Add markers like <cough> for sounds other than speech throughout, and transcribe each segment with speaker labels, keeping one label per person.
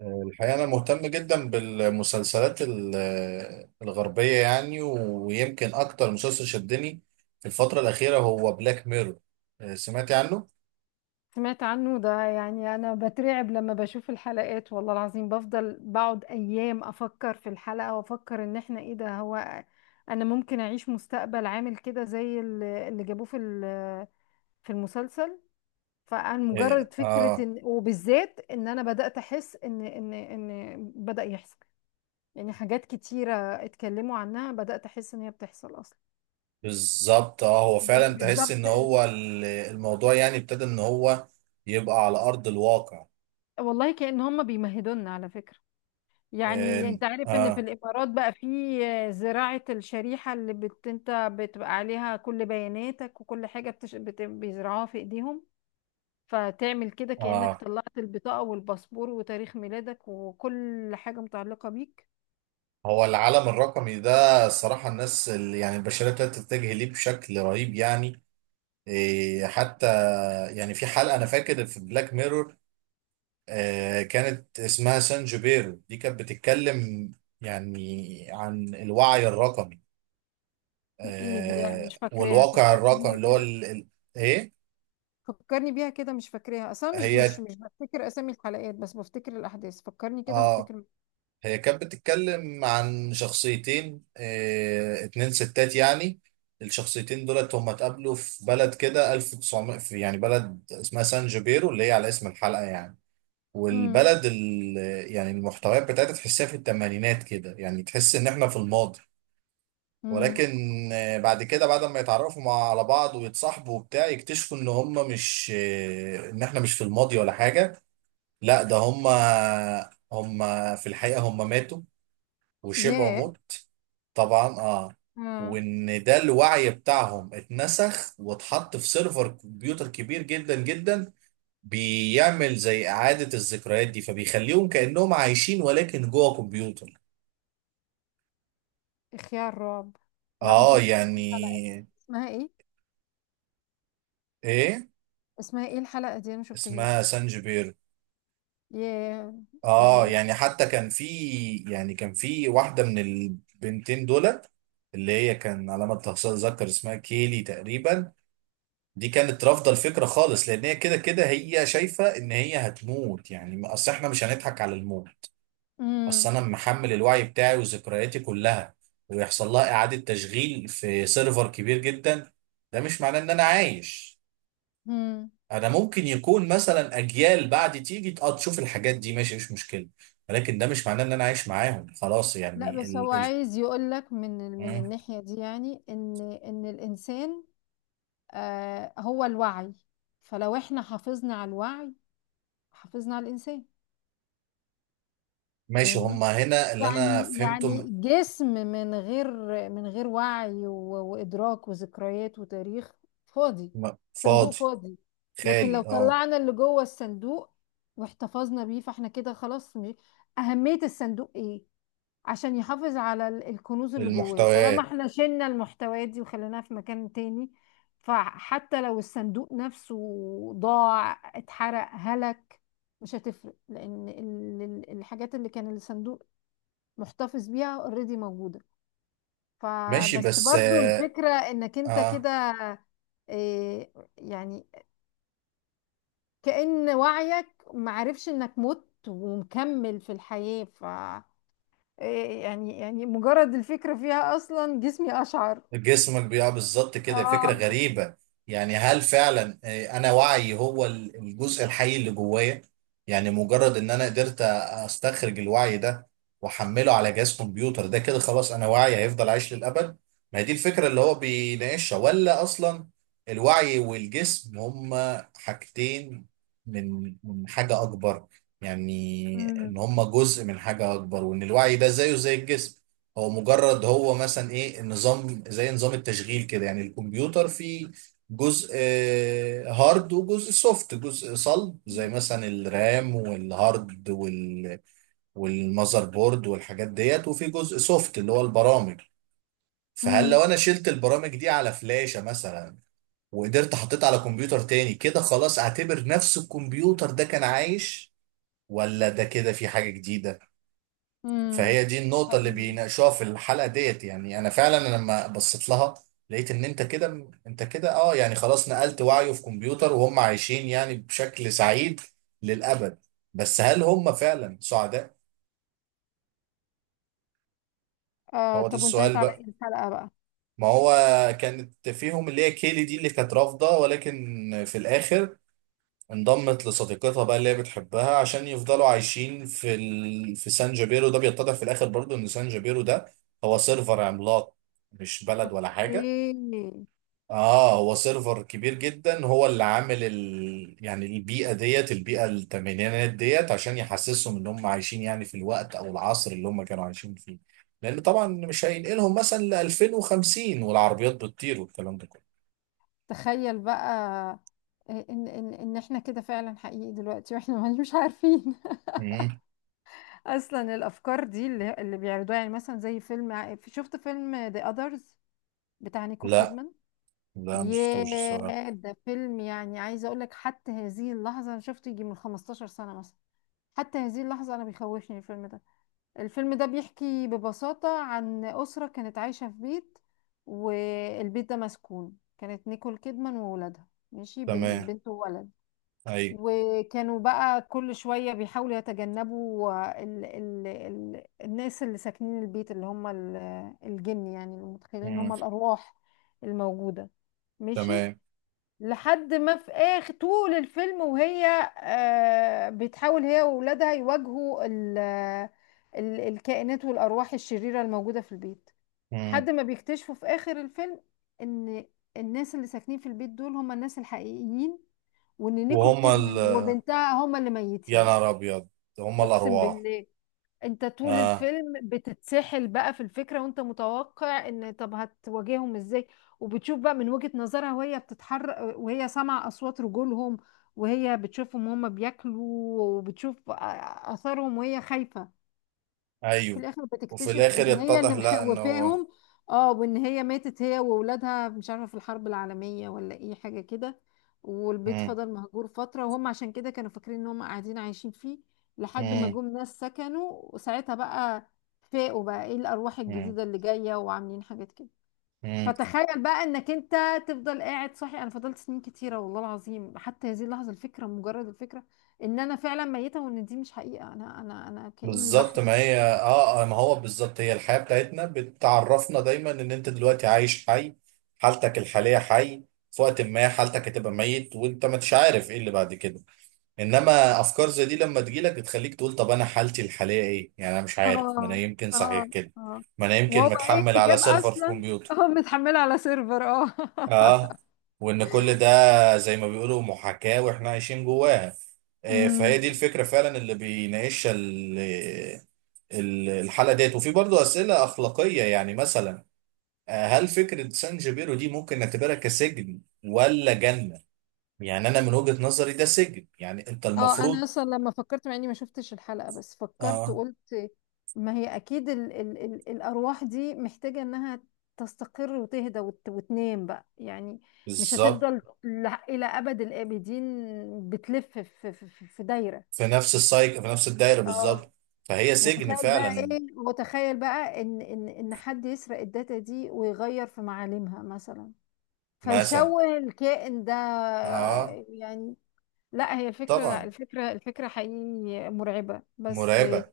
Speaker 1: الحقيقة أنا مهتم جدا بالمسلسلات الغربية، يعني. ويمكن أكتر مسلسل شدني في الفترة الأخيرة هو بلاك ميرور. سمعتي عنه؟
Speaker 2: سمعت عنه ده، يعني انا بترعب لما بشوف الحلقات، والله العظيم بفضل بقعد ايام افكر في الحلقة وافكر ان احنا ايه ده. هو انا ممكن اعيش مستقبل عامل كده زي اللي جابوه في في المسلسل. فانا
Speaker 1: آه،
Speaker 2: مجرد فكرة
Speaker 1: آه،
Speaker 2: ان، وبالذات ان انا بدأت احس ان بدأ يحصل يعني حاجات كتيرة اتكلموا عنها، بدأت احس ان هي بتحصل اصلا.
Speaker 1: بالظبط. آه، هو
Speaker 2: يعني
Speaker 1: فعلا تحس
Speaker 2: بالظبط،
Speaker 1: إن هو الموضوع، يعني، ابتدى إن هو يبقى على أرض الواقع.
Speaker 2: والله كأن هم بيمهدونا على فكرة. يعني
Speaker 1: آه،
Speaker 2: انت عارف ان في
Speaker 1: آه،
Speaker 2: الامارات بقى في زراعة الشريحة اللي انت بتبقى عليها كل بياناتك وكل حاجة بيزرعوها في ايديهم، فتعمل كده كأنك
Speaker 1: آه،
Speaker 2: طلعت البطاقة والباسبور وتاريخ ميلادك وكل حاجة متعلقة بيك.
Speaker 1: هو العالم الرقمي ده الصراحة الناس اللي، يعني، البشرية ابتدت تتجه ليه بشكل رهيب، يعني. آه، حتى، يعني، في حلقة أنا فاكر في بلاك ميرور، آه، كانت اسمها سان جوبيرو، دي كانت بتتكلم يعني عن الوعي الرقمي،
Speaker 2: ايه دي؟ لا،
Speaker 1: آه،
Speaker 2: مش فاكراها،
Speaker 1: والواقع
Speaker 2: فكرني
Speaker 1: الرقمي
Speaker 2: بيها
Speaker 1: اللي هو
Speaker 2: كده.
Speaker 1: ايه،
Speaker 2: فكرني بيها كده، مش فاكراها اصلا، مش مش
Speaker 1: هي
Speaker 2: مش بفتكر اسامي الحلقات بس بفتكر الاحداث. فكرني كده
Speaker 1: اه
Speaker 2: وافتكر.
Speaker 1: هي كانت بتتكلم عن شخصيتين، اتنين ستات، يعني. الشخصيتين دولت هم اتقابلوا في بلد كده 1900، في يعني بلد اسمها سان جوبيرو، اللي هي على اسم الحلقة يعني.
Speaker 2: امم.
Speaker 1: والبلد يعني المحتويات بتاعتها تحسها في الثمانينات، كده يعني، تحس ان احنا في الماضي.
Speaker 2: امم.
Speaker 1: ولكن بعد كده، بعد ما يتعرفوا مع على بعض ويتصاحبوا وبتاع، يكتشفوا ان هم مش، ان احنا مش في الماضي ولا حاجة. لا، ده هم، هم في الحقيقة هم ماتوا وشبعوا
Speaker 2: ياه.
Speaker 1: موت. طبعا. اه
Speaker 2: آه.
Speaker 1: وان ده الوعي بتاعهم اتنسخ واتحط في سيرفر كمبيوتر كبير جدا جدا، بيعمل زي إعادة الذكريات دي، فبيخليهم كأنهم عايشين ولكن جوه كمبيوتر.
Speaker 2: خيال رعب. لا، ما
Speaker 1: اه،
Speaker 2: شفتهاش الحلقة دي،
Speaker 1: يعني،
Speaker 2: اسمها ايه؟
Speaker 1: ايه،
Speaker 2: اسمها ايه الحلقة دي؟ انا ما
Speaker 1: اسمها
Speaker 2: شفتهاش.
Speaker 1: سانجبير.
Speaker 2: ياه.
Speaker 1: اه،
Speaker 2: يعني.
Speaker 1: يعني، حتى كان في، يعني، كان في واحدة من البنتين دولت، اللي هي كان على ما اتذكر اسمها كيلي تقريبا. دي كانت رافضة الفكرة خالص، لان هي كده كده هي شايفة ان هي هتموت، يعني. اصل احنا مش هنضحك على الموت. اصل
Speaker 2: امم.
Speaker 1: انا محمل الوعي بتاعي وذكرياتي كلها، ويحصل لها اعادة تشغيل في سيرفر كبير جدا، ده مش معناه ان انا عايش.
Speaker 2: امم.
Speaker 1: انا ممكن يكون مثلا اجيال بعد تيجي، اه، تشوف الحاجات دي، ماشي، مش مشكله. ولكن ده مش معناه ان انا عايش معاهم خلاص،
Speaker 2: لا
Speaker 1: يعني
Speaker 2: بس هو عايز يقول لك من من
Speaker 1: مم.
Speaker 2: الناحية دي يعني ان الانسان آه هو الوعي. فلو احنا حافظنا على الوعي، حافظنا على الانسان.
Speaker 1: ماشي،
Speaker 2: فاهمني؟
Speaker 1: هما هنا اللي انا
Speaker 2: يعني
Speaker 1: فهمته
Speaker 2: يعني جسم من غير من غير وعي وإدراك وذكريات وتاريخ، فاضي. صندوق
Speaker 1: فاضي،
Speaker 2: فاضي. لكن لو
Speaker 1: خالي. اه،
Speaker 2: طلعنا اللي جوه الصندوق واحتفظنا بيه فاحنا كده خلاص. أهمية الصندوق ايه؟ عشان يحافظ على الكنوز اللي جواه. طالما
Speaker 1: المحتويات.
Speaker 2: احنا شلنا المحتويات دي وخليناها في مكان تاني، فحتى لو الصندوق نفسه ضاع، اتحرق، هلك، مش هتفرق، لأن الحاجات اللي كان الصندوق محتفظ بيها اوريدي موجودة.
Speaker 1: ماشي،
Speaker 2: فبس
Speaker 1: بس،
Speaker 2: برضو
Speaker 1: اه.
Speaker 2: الفكرة انك انت
Speaker 1: آه.
Speaker 2: كده، إيه، يعني كأن وعيك معرفش انك مت ومكمل في الحياة. ف إيه، يعني، مجرد الفكرة فيها اصلا جسمي اشعر.
Speaker 1: جسمك بيقع بالظبط، كده فكرة
Speaker 2: اه.
Speaker 1: غريبة. يعني، هل فعلا، آه، انا وعي هو الجزء الحي اللي جوايا؟ يعني مجرد ان انا قدرت استخرج الوعي ده واحمله على جهاز كمبيوتر، ده كده خلاص انا وعي هيفضل عايش للابد. ما هي دي الفكرة اللي هو بيناقشها، ولا اصلا الوعي والجسم هما حاجتين من حاجة اكبر؟ يعني ان
Speaker 2: امم.
Speaker 1: هما جزء من حاجة اكبر، وان الوعي ده زيه زي الجسم. هو مجرد، هو مثلا، ايه، النظام زي نظام التشغيل كده، يعني الكمبيوتر فيه جزء، هارد وجزء سوفت، جزء صلب زي مثلا الرام والهارد وال والمذر بورد والحاجات ديت، وفي جزء سوفت اللي هو البرامج. فهل لو
Speaker 2: امم.
Speaker 1: انا شلت البرامج دي على فلاشة مثلا وقدرت حطيت على كمبيوتر تاني، كده خلاص اعتبر نفس الكمبيوتر ده كان عايش، ولا ده كده في حاجة جديدة؟
Speaker 2: امم.
Speaker 1: فهي دي النقطة اللي بيناقشوها في الحلقة ديت، يعني. أنا فعلا أنا لما بصيت لها لقيت إن أنت كده أنت كده، أه، يعني، خلاص نقلت وعيه في كمبيوتر وهم عايشين يعني بشكل سعيد للأبد. بس هل هم فعلا سعداء؟
Speaker 2: آه،
Speaker 1: هو ده
Speaker 2: طب وانتهت
Speaker 1: السؤال
Speaker 2: على ايه
Speaker 1: بقى.
Speaker 2: الحلقة بقى؟
Speaker 1: ما هو كانت فيهم اللي هي كيلي دي اللي كانت رافضة، ولكن في الآخر انضمت لصديقتها بقى اللي هي بتحبها عشان يفضلوا عايشين في في سان جابيرو. ده بيتضح في الآخر برضو إن سان جابيرو ده هو سيرفر عملاق، مش بلد ولا حاجة.
Speaker 2: اوكي.
Speaker 1: اه، هو سيرفر كبير جدا، هو اللي عامل يعني البيئه ديت، البيئه الثمانينات ديت، عشان يحسسهم ان هم عايشين يعني في الوقت او العصر اللي هم كانوا عايشين فيه. لان طبعا مش هينقلهم مثلا ل 2050 والعربيات بتطير والكلام ده كله.
Speaker 2: تخيل بقى آه، ان احنا كده فعلا حقيقي دلوقتي واحنا مش عارفين. <laughs>
Speaker 1: مم.
Speaker 2: اصلا الافكار دي اللي بيعرضوها، يعني مثلا زي فيلم شفت فيلم ذا اذرز بتاع نيكول
Speaker 1: لا،
Speaker 2: كيدمان؟
Speaker 1: لا، مش شفتوش الصراحه.
Speaker 2: ياه، ده فيلم، يعني عايزه اقول لك حتى هذه اللحظه انا شفته يجي من 15 سنه مثلا، حتى هذه اللحظه انا بيخوفني الفيلم ده. الفيلم ده بيحكي ببساطه عن اسره كانت عايشه في بيت، والبيت ده مسكون. كانت نيكول كيدمان وولادها، ماشي،
Speaker 1: تمام.
Speaker 2: بنت وولد.
Speaker 1: اي.
Speaker 2: وكانوا بقى كل شوية بيحاولوا يتجنبوا ال الناس اللي ساكنين البيت، اللي هم الجن يعني، اللي متخيلين ان هم
Speaker 1: مم.
Speaker 2: الأرواح الموجودة، ماشي.
Speaker 1: تمام.
Speaker 2: لحد ما في آخر طول الفيلم وهي آه بتحاول هي وولادها يواجهوا ال الكائنات والأرواح الشريرة الموجودة في البيت،
Speaker 1: مم.
Speaker 2: لحد ما بيكتشفوا في آخر الفيلم إن الناس اللي ساكنين في البيت دول هم الناس الحقيقيين، وان نيكول
Speaker 1: وهم
Speaker 2: كيدمان وبنتها هما اللي
Speaker 1: يا
Speaker 2: ميتين.
Speaker 1: نهار ابيض، هم
Speaker 2: اقسم
Speaker 1: الارواح.
Speaker 2: بالله، انت طول
Speaker 1: اه.
Speaker 2: الفيلم بتتسحل بقى في الفكرة، وانت متوقع ان طب هتواجههم ازاي، وبتشوف بقى من وجهة نظرها وهي بتتحرك وهي سامعة اصوات رجولهم، وهي بتشوفهم هما بياكلوا، وبتشوف اثرهم وهي خايفة. في
Speaker 1: ايوه.
Speaker 2: الاخر
Speaker 1: وفي
Speaker 2: بتكتشف
Speaker 1: الاخر
Speaker 2: ان هي
Speaker 1: يتضح
Speaker 2: اللي
Speaker 1: لا ان هو،
Speaker 2: مخوفاهم. اه، وان هي ماتت هي واولادها، مش عارفه في الحرب العالميه ولا ايه حاجه كده. والبيت
Speaker 1: مم.
Speaker 2: فضل مهجور فتره، وهم عشان كده كانوا فاكرين ان هم قاعدين عايشين فيه، لحد ما
Speaker 1: مم.
Speaker 2: جم ناس سكنوا، وساعتها بقى فاقوا بقى ايه الارواح
Speaker 1: مم.
Speaker 2: الجديده اللي جايه وعاملين حاجات كده.
Speaker 1: مم.
Speaker 2: فتخيل بقى انك انت تفضل قاعد صاحي. انا فضلت سنين كتيره والله العظيم، حتى هذه اللحظه الفكره، مجرد الفكره ان انا فعلا ميته وان دي مش حقيقه، انا انا كاني
Speaker 1: بالظبط. ما
Speaker 2: بحلم.
Speaker 1: هي، اه، آه، ما هو بالظبط، هي الحياة بتاعتنا بتعرفنا دايما ان انت دلوقتي عايش، حي. حالتك الحالية حي. في وقت ما حالتك هتبقى ميت وانت ما انتش عارف ايه اللي بعد كده. انما افكار زي دي لما تجيلك بتخليك تقول طب انا حالتي الحالية ايه، يعني انا مش عارف، ما انا
Speaker 2: اه.
Speaker 1: يمكن صحيح
Speaker 2: اه.
Speaker 1: كده.
Speaker 2: اه.
Speaker 1: ما انا يمكن
Speaker 2: وهو ايه
Speaker 1: متحمل
Speaker 2: اللي
Speaker 1: على
Speaker 2: جاب
Speaker 1: سيرفر في
Speaker 2: اصلا؟ <laughs>
Speaker 1: كمبيوتر.
Speaker 2: اه متحمله على سيرفر اه.
Speaker 1: اه.
Speaker 2: <laughs>
Speaker 1: وان كل ده، زي ما بيقولوا، محاكاة واحنا عايشين جواها. آه، فهي دي
Speaker 2: امم.
Speaker 1: الفكرة فعلا اللي بيناقشها. الحالة ديت. وفي برضه أسئلة أخلاقية، يعني مثلا، آه، هل فكرة سان جيبيرو دي ممكن نعتبرها كسجن ولا جنة؟ يعني أنا من وجهة نظري ده سجن. يعني أنت
Speaker 2: اه انا
Speaker 1: المفروض.
Speaker 2: اصلا لما فكرت، مع اني ما شفتش الحلقه بس فكرت
Speaker 1: آه،
Speaker 2: وقلت، ما هي اكيد ال الارواح دي محتاجه انها تستقر وتهدى وتنام بقى يعني، مش
Speaker 1: بالظبط.
Speaker 2: هتفضل الى ابد الابدين بتلف في في دايره.
Speaker 1: في نفس السايك، في نفس الدايرة،
Speaker 2: اه،
Speaker 1: بالظبط. فهي سجن
Speaker 2: وتخيل بقى
Speaker 1: فعلا.
Speaker 2: ايه، وتخيل بقى ان ان حد يسرق الداتا دي ويغير في معالمها مثلا،
Speaker 1: مثلا.
Speaker 2: فيشوه الكائن ده.
Speaker 1: آه.
Speaker 2: يعني لا هي الفكرة، لا
Speaker 1: طبعا.
Speaker 2: الفكرة، الفكرة حقيقي مرعبة، بس
Speaker 1: مرعبة.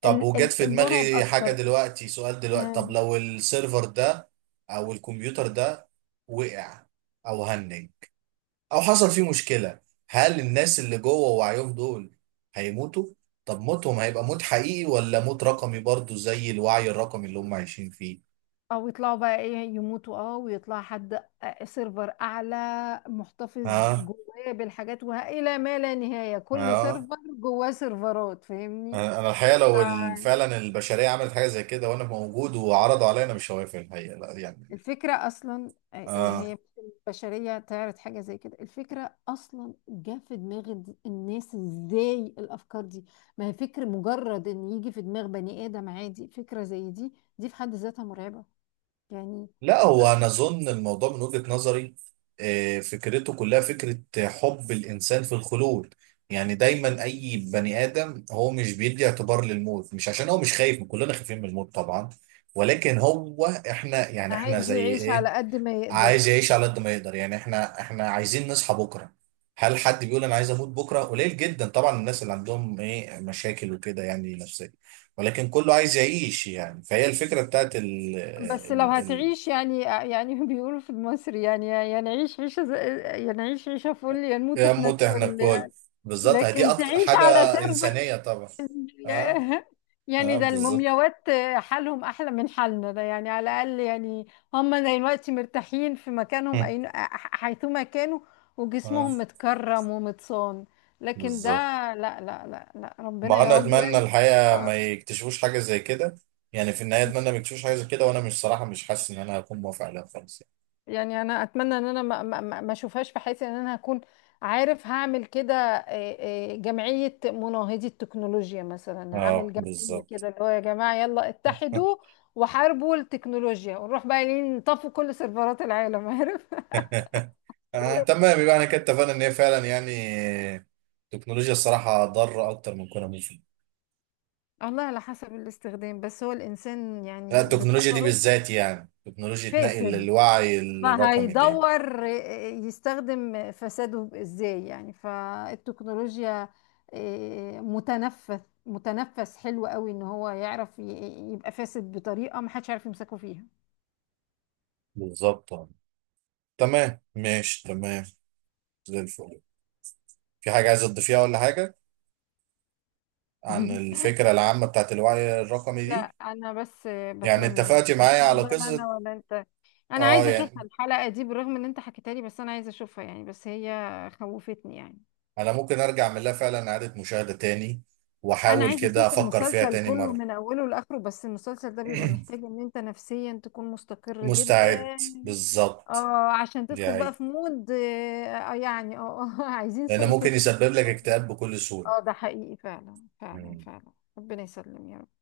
Speaker 1: طب، وجت في
Speaker 2: المرعب
Speaker 1: دماغي حاجة
Speaker 2: اكتر
Speaker 1: دلوقتي، سؤال دلوقتي: طب
Speaker 2: آه،
Speaker 1: لو السيرفر ده أو الكمبيوتر ده وقع أو هنج او حصل فيه مشكله، هل الناس اللي جوه وعيهم دول هيموتوا؟ طب موتهم هيبقى موت حقيقي ولا موت رقمي برضو زي الوعي الرقمي اللي هم عايشين فيه؟
Speaker 2: او يطلعوا بقى ايه يموتوا، اه ويطلع حد آه، سيرفر اعلى محتفظ
Speaker 1: ها.
Speaker 2: جواه بالحاجات، والى ما لا نهاية، كل
Speaker 1: ها.
Speaker 2: سيرفر جواه سيرفرات، فاهمني؟
Speaker 1: أنا الحقيقه لو فعلا البشريه عملت حاجه زي كده وانا موجود وعرضوا عليا، انا مش هوافق الحقيقه، لا، يعني.
Speaker 2: الفكرة أصلا آه، آه،
Speaker 1: اه.
Speaker 2: هي مش البشرية تعرض حاجة زي كده، الفكرة أصلا جه في دماغ الناس إزاي الأفكار دي؟ ما هي فكرة، مجرد إن يجي في دماغ بني آدم عادي فكرة زي دي، دي في حد ذاتها مرعبة يعني.
Speaker 1: لا، هو
Speaker 2: آه،
Speaker 1: انا اظن الموضوع من وجهة نظري، آه، فكرته كلها فكرة حب الانسان في الخلود. يعني دايما اي بني ادم هو مش بيدي اعتبار للموت، مش عشان هو مش خايف، كلنا خايفين من الموت طبعا. ولكن هو احنا، يعني، احنا
Speaker 2: عايز
Speaker 1: زي
Speaker 2: يعيش على
Speaker 1: ايه،
Speaker 2: قد ما يقدر.
Speaker 1: عايز يعيش على قد ما يقدر. يعني احنا عايزين نصحى بكرة. هل حد بيقول انا عايز اموت بكرة؟ قليل جدا طبعا، الناس اللي عندهم ايه مشاكل وكده، يعني نفسية. ولكن كله عايز يعيش، يعني، فهي الفكرة بتاعت
Speaker 2: بس لو
Speaker 1: ال.
Speaker 2: هتعيش، يعني يعني <laughs> بيقولوا في مصر يعني، نعيش عيشة يعني نعيش عيشة فل يا نموت
Speaker 1: يا
Speaker 2: احنا
Speaker 1: موت احنا
Speaker 2: الكل.
Speaker 1: الكل. بالظبط، هي دي
Speaker 2: لكن
Speaker 1: اكتر
Speaker 2: تعيش
Speaker 1: حاجه
Speaker 2: على سرب،
Speaker 1: انسانيه طبعا. اه.
Speaker 2: ياه. يعني
Speaker 1: اه،
Speaker 2: ده
Speaker 1: بالظبط.
Speaker 2: المومياوات حالهم احلى من حالنا ده، يعني على الاقل يعني هم دلوقتي مرتاحين في مكانهم
Speaker 1: هم.
Speaker 2: أين حيثما كانوا،
Speaker 1: اه،
Speaker 2: وجسمهم متكرم ومتصان. لكن ده
Speaker 1: بالظبط.
Speaker 2: لا لا، ربنا
Speaker 1: ما
Speaker 2: يا
Speaker 1: انا
Speaker 2: رب
Speaker 1: اتمنى
Speaker 2: يعني.
Speaker 1: الحقيقه ما يكتشفوش حاجه زي كده. يعني في النهايه اتمنى ما يكتشفوش حاجه زي كده، وانا مش صراحه مش حاسس ان انا هكون موافق عليها خالص يعني.
Speaker 2: يعني انا اتمنى ان انا ما اشوفهاش في حياتي، ان انا هكون عارف هعمل كده آه، آه، جمعية مناهضي التكنولوجيا مثلا،
Speaker 1: اه،
Speaker 2: هعمل جمعية
Speaker 1: بالظبط.
Speaker 2: كده اللي هو يا جماعة يلا اتحدوا
Speaker 1: <laughs>
Speaker 2: وحاربوا التكنولوجيا، ونروح بقى إيه نطفوا كل سيرفرات العالم، عارف؟
Speaker 1: آه، تمام. يبقى انا كده اتفقنا ان هي فعلا، يعني، التكنولوجيا الصراحه ضاره اكتر من كونها مفيده.
Speaker 2: <laughs> والله على حسب الاستخدام، بس هو الانسان
Speaker 1: لا،
Speaker 2: يعني
Speaker 1: التكنولوجيا دي
Speaker 2: بطبعه
Speaker 1: بالذات، يعني تكنولوجيا نقل
Speaker 2: فاسد،
Speaker 1: الوعي
Speaker 2: ما
Speaker 1: الرقمي دي.
Speaker 2: هيدور يستخدم فساده ازاي يعني، فالتكنولوجيا آه، متنفس، متنفس حلو قوي ان هو يعرف يبقى فاسد بطريقة ما حدش عارف يمسكه فيها.
Speaker 1: بالظبط. تمام، ماشي، تمام، زي الفل. في حاجة عايز تضيفيها ولا حاجة، عن
Speaker 2: <laughs>
Speaker 1: الفكرة العامة بتاعت الوعي الرقمي
Speaker 2: لا،
Speaker 1: دي؟
Speaker 2: انا بس
Speaker 1: يعني
Speaker 2: بتمنى ان
Speaker 1: اتفقتي
Speaker 2: ان
Speaker 1: معايا
Speaker 2: شاء
Speaker 1: على
Speaker 2: الله لا
Speaker 1: قصة.
Speaker 2: انا ولا انت. انا
Speaker 1: اه،
Speaker 2: عايزه اشوفها
Speaker 1: يعني،
Speaker 2: الحلقه دي بالرغم ان انت حكيتها لي، بس انا عايزه اشوفها يعني، بس هي خوفتني يعني.
Speaker 1: انا ممكن ارجع من لها فعلا اعادة مشاهدة تاني
Speaker 2: انا
Speaker 1: واحاول
Speaker 2: عايزه
Speaker 1: كده
Speaker 2: اشوف
Speaker 1: افكر فيها
Speaker 2: المسلسل
Speaker 1: تاني
Speaker 2: كله
Speaker 1: مرة.
Speaker 2: من اوله لاخره، بس المسلسل ده بيبقى
Speaker 1: <clears throat>
Speaker 2: محتاج ان انت نفسيا تكون مستقر جدا،
Speaker 1: مستعد. بالظبط.
Speaker 2: اه، عشان
Speaker 1: دي
Speaker 2: تدخل بقى
Speaker 1: هي.
Speaker 2: في مود آه، آه، يعني اه آه، <laughs> عايزين
Speaker 1: لان ممكن
Speaker 2: سايكاتري.
Speaker 1: يسبب لك اكتئاب بكل سهولة.
Speaker 2: اه ده حقيقي فعلا فعلا فعلا. ربنا يسلم يا رب.